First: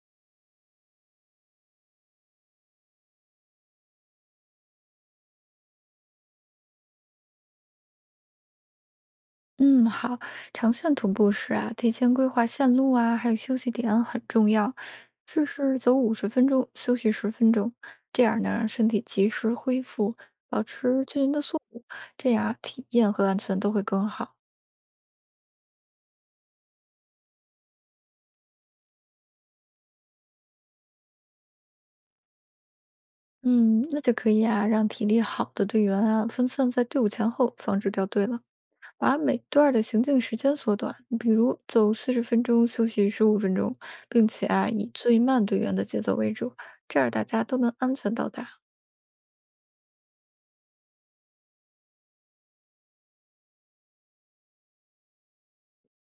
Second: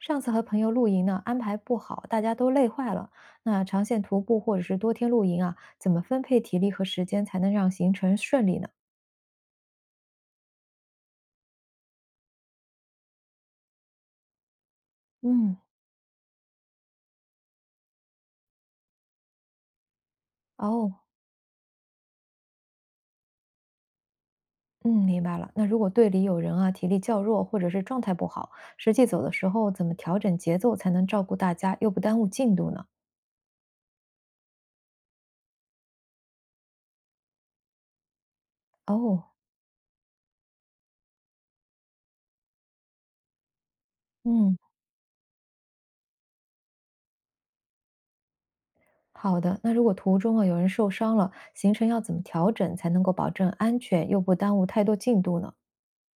上次和朋友露营呢，安排不好，大家都累坏了。那长线徒步或者是多天露营啊，怎么分配体力和时间才能让行程顺利呢？嗯，好，长线徒步时啊，提前规划线路啊，还有休息点很重要。试嗯，试走50分钟，休息十分钟，这样呢，身体及时恢复，保哦，持均匀的速度，这样体验和安全都会更好。嗯，明白了。那如果队里有人啊体力较弱，或者是状态不好，实际走的时候怎么调整节奏才能照顾大家又不耽误进度呢？嗯，那就可以啊，让体力好的队员啊分散在队伍前后，防止掉队了。把哦，每段儿的行进时间缩短，比如走40分钟，休息15分钟，并且嗯，啊，以最慢队员的节奏为主，这样大家都能安全到达。好的。那如果途中啊有人受伤了，行程要怎么调整才能够保证安全又不耽误太多进度呢？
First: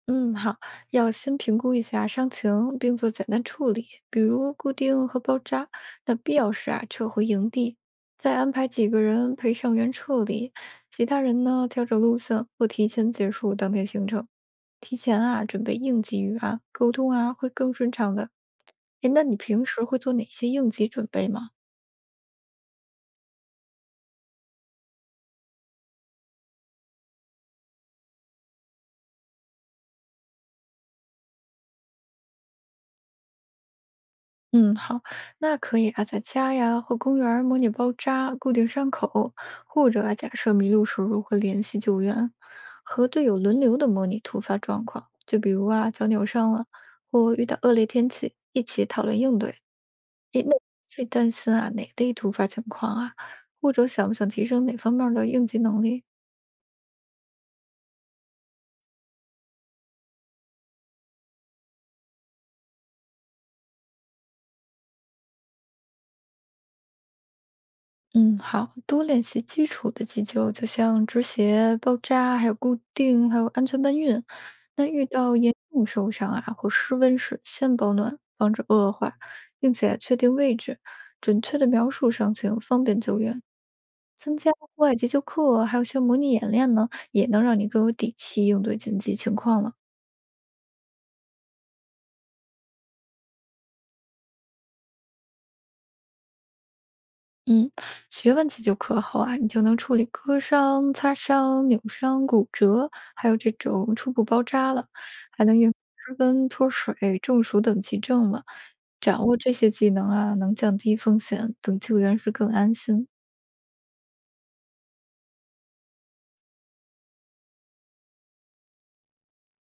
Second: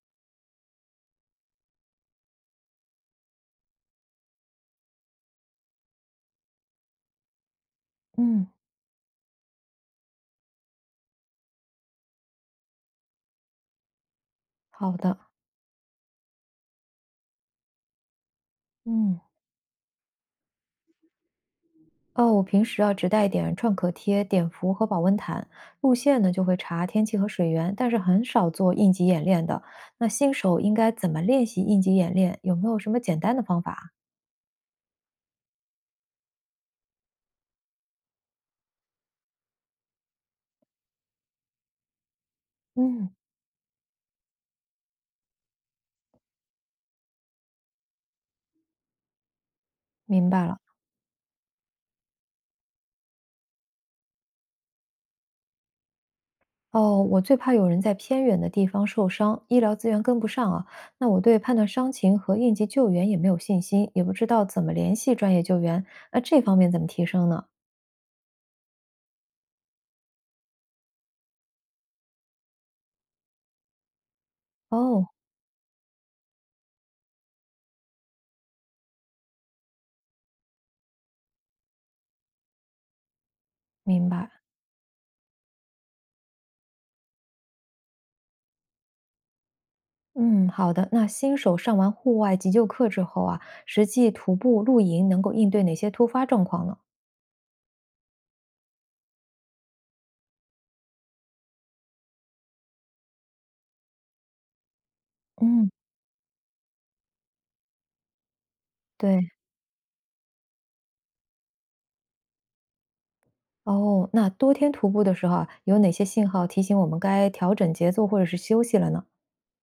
嗯，好，要先评估一下伤情，并做简单处理，比如固定和包扎。那必要时啊，撤回营地，再嗯，安排几个人陪伤员撤离，其他人呢调整路线或提前结束当天行程。好提的。前啊，准备应急预案，沟通啊会更顺畅的。诶，嗯。那你平时会做哪些应急准备吗？哦，我平时啊只带一点创可贴、碘伏和保温毯，路线呢就会查天气和水源，但是很少做应急演练的。那新手应该怎么练习应急演练？有没有什么简单的方法啊嗯，好，那可以啊，在家呀或公园儿模拟包扎、固定伤口，或者啊，假设迷路时如何联系救援，和嗯，队友轮流的模拟突发状况，就比如啊脚扭伤了，或遇到恶劣天气，一起讨论应对。明白了。最担心啊哪类突发情况啊，或者想不想提升哪方面儿的应急能力？哦，我最怕有人在偏远的地方受伤，医疗资源跟不上啊。那我对判断伤情和应急救援也没有信心，也不知道怎么联系专业救援。那这方面怎么提升呢？嗯，好，多练习基础的急救，就像止血、包扎，还有固定，还有安全搬运。那遇哦，到严重受伤啊，或失温时，先保暖，防止恶化，并且确定位置，准确的描述伤情，方便救援。明白。参加户外急救课，还有像模拟演练呢，也能让你更有底气应对紧急情况了。嗯，好的。那新手上完户外急救课之后啊，实际徒步露营能够应对哪些突发状况呢？嗯，学问自救课后啊，你就能处理割伤、擦伤、扭伤、骨折，还有这种初步包扎了，还能嗯，应湿温、脱水、中暑等急症了。掌对，握这些技能啊，能降低风险，等救援时更安心。哦，那多天徒步的时候啊，有哪些信号提醒我们该调整节奏或者是休息了呢？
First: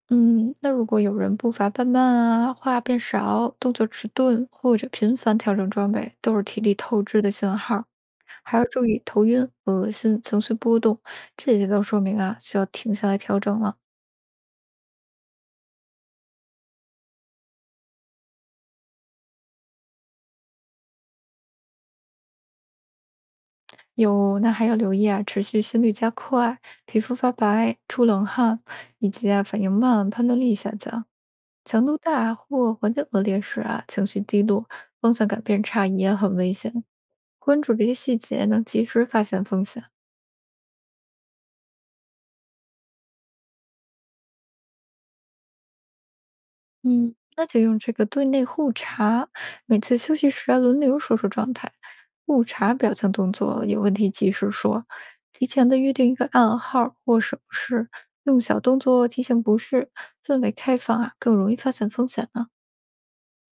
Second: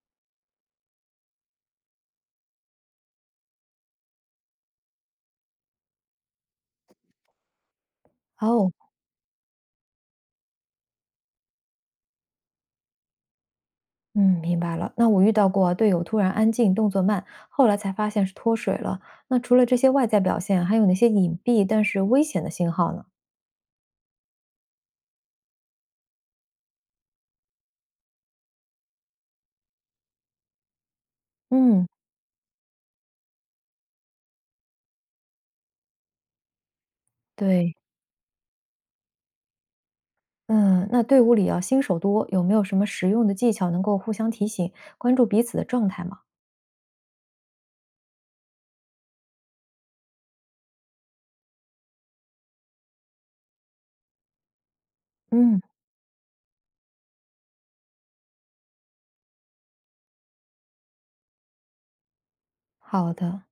嗯，那如果有人步伐变慢啊，话变少，动作迟钝，或者频繁调整装备，都是体力透支的信号。还要哦，注意头晕、恶心、情绪波动，这些都说明啊，需要停下来调整了。嗯，明白了。那我遇到过队友突然安静，动作慢，后来才发现是脱水了。那除了这些外在表现，还有哪些隐蔽但是危险的信号呢？有，那还要留意啊，持续心率加快、皮肤发白、出冷汗，以及啊反应慢、判断力下降、强嗯，度大或环境恶劣时啊，情绪低落、方向感变差也很危险。关注对。这些细节，能及时发现风险。嗯，那队伍里啊，新手多，有没有什么实用的技巧能够互相提醒，关注彼此的状态吗？嗯，那就用这个对内互查，每次休息时啊轮流说说状态，互查表情动作，有问题及时说，提嗯，前的约定一个暗号或手势，用小动作提醒不适，氛围开放啊更容易发现风险呢。好的。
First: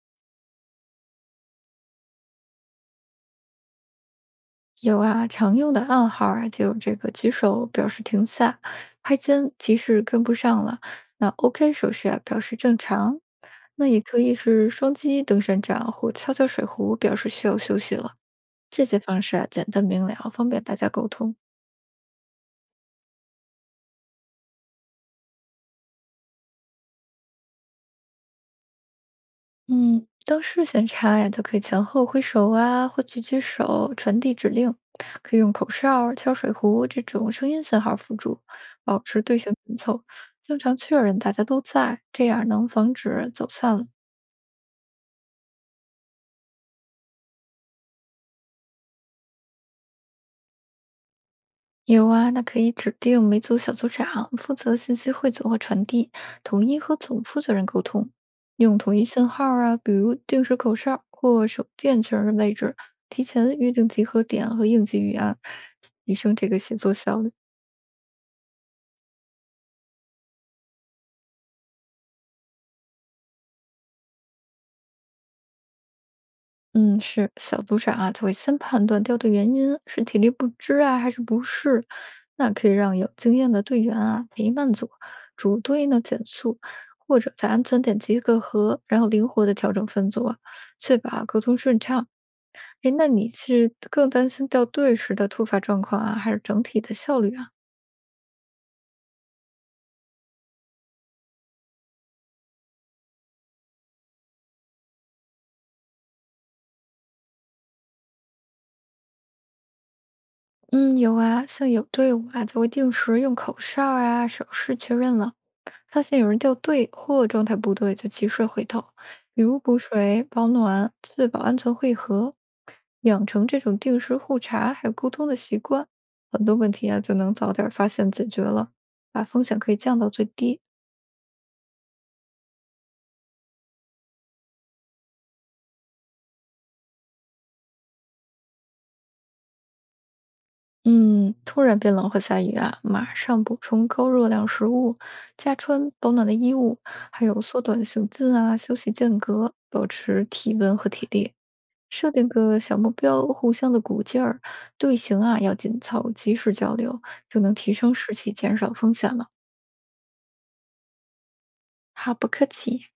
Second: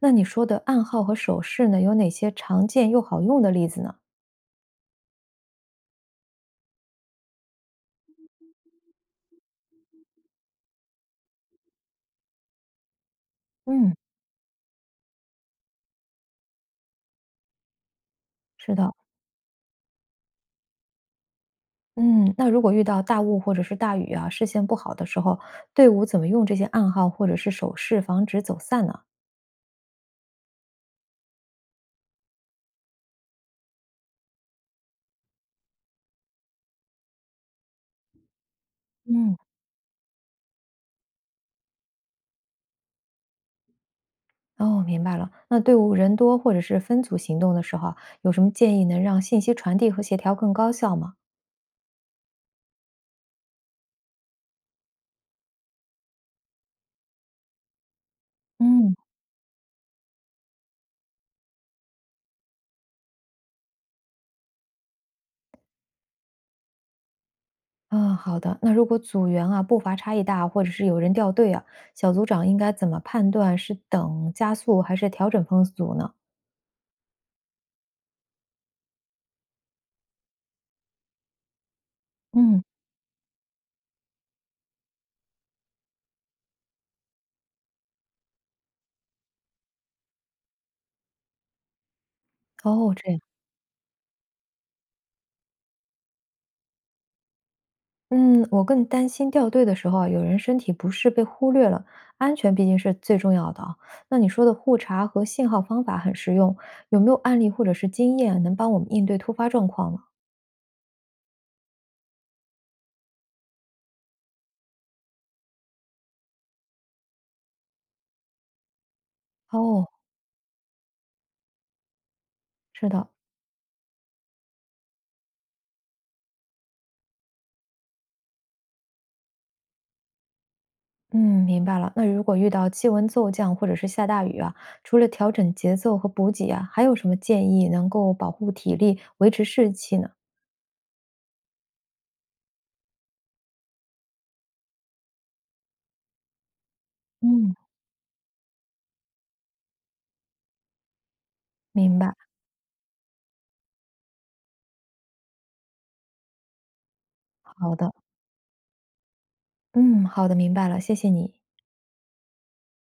那你说的暗号和手势呢，有哪些常见又好用的例子呢？有啊，常用的暗号啊就有这个举手表示停下，拍肩提示跟不上了，那 OK 手势啊表示正常。那嗯，也可以是双击登山杖或敲敲水壶，表示需要休息了。是这的。些方式啊，简单明了，方便大家沟通。嗯，那如果遇到大雾或者是大雨啊，视线不好的时候，队伍怎么用这些暗号或者是手势防止走散呢？嗯，当视线差呀，就可以前后挥手啊，或举举手传递指令，可以用口哨、敲水壶这种声音信号辅助，保持嗯，队形紧凑，经常确认大家都在，这样能防止走散了。哦，明白了。那队伍人多或者是分组行动的时候啊有什么建议能让信息传递和协调更高效吗？有啊，那可以指定每组小组长负责信息汇总和传递，统一和总负责人沟通，用嗯。统一信号啊，比如定时口哨或手电确认位置，提前预定集合点和应急预案，提升这个写作效率。嗯，好的。那如果组员啊步伐差异大，或者是有人掉队啊，小组长应该怎么判断是等加速还是调整风组呢？嗯，是小组长啊，就会先判断掉队原因是体力不支啊，还是不适。那嗯，可以让有经验的队员啊陪伴组主队呢减速，或者在安全点集个合，然后灵活的调整分组啊确保啊沟通顺畅。哎，哦，这那样。你是更担心掉队时的突发状况啊，还是整体的效率啊？嗯，我更担心掉队的时候啊，有人身体不适被忽略了，安全毕竟是最重要的啊。那你说的互查和信号方法很实用，有没有案例或者是经验能帮我们应对突发状况呢？嗯，有啊，像有队伍啊，就会定时用口哨啊、手势确认了。发现有人掉队或状态不对，就及时回头，比如补哦，水、保暖、确保安全汇合，是的，养成这种定时互查还有沟通的习惯，很多问题啊就能早点发现解决了，把风险可以降到最低。嗯，明白了。那如果遇到气温骤降或者是下大雨啊，除了调整节奏和补给啊，还有什么建议能够保护体力、维持士气呢？嗯，突然变冷或下雨啊，马上补充高热量食物，加穿保暖的衣物，还有嗯，缩短行进啊，休息间隔，保持体温和体力。明设白，定个小目标，互相的鼓劲儿，队形啊要紧凑，及时交流，就能提好的，升士气，减少风险了。嗯，好的，明白了，谢谢你。好，不客气。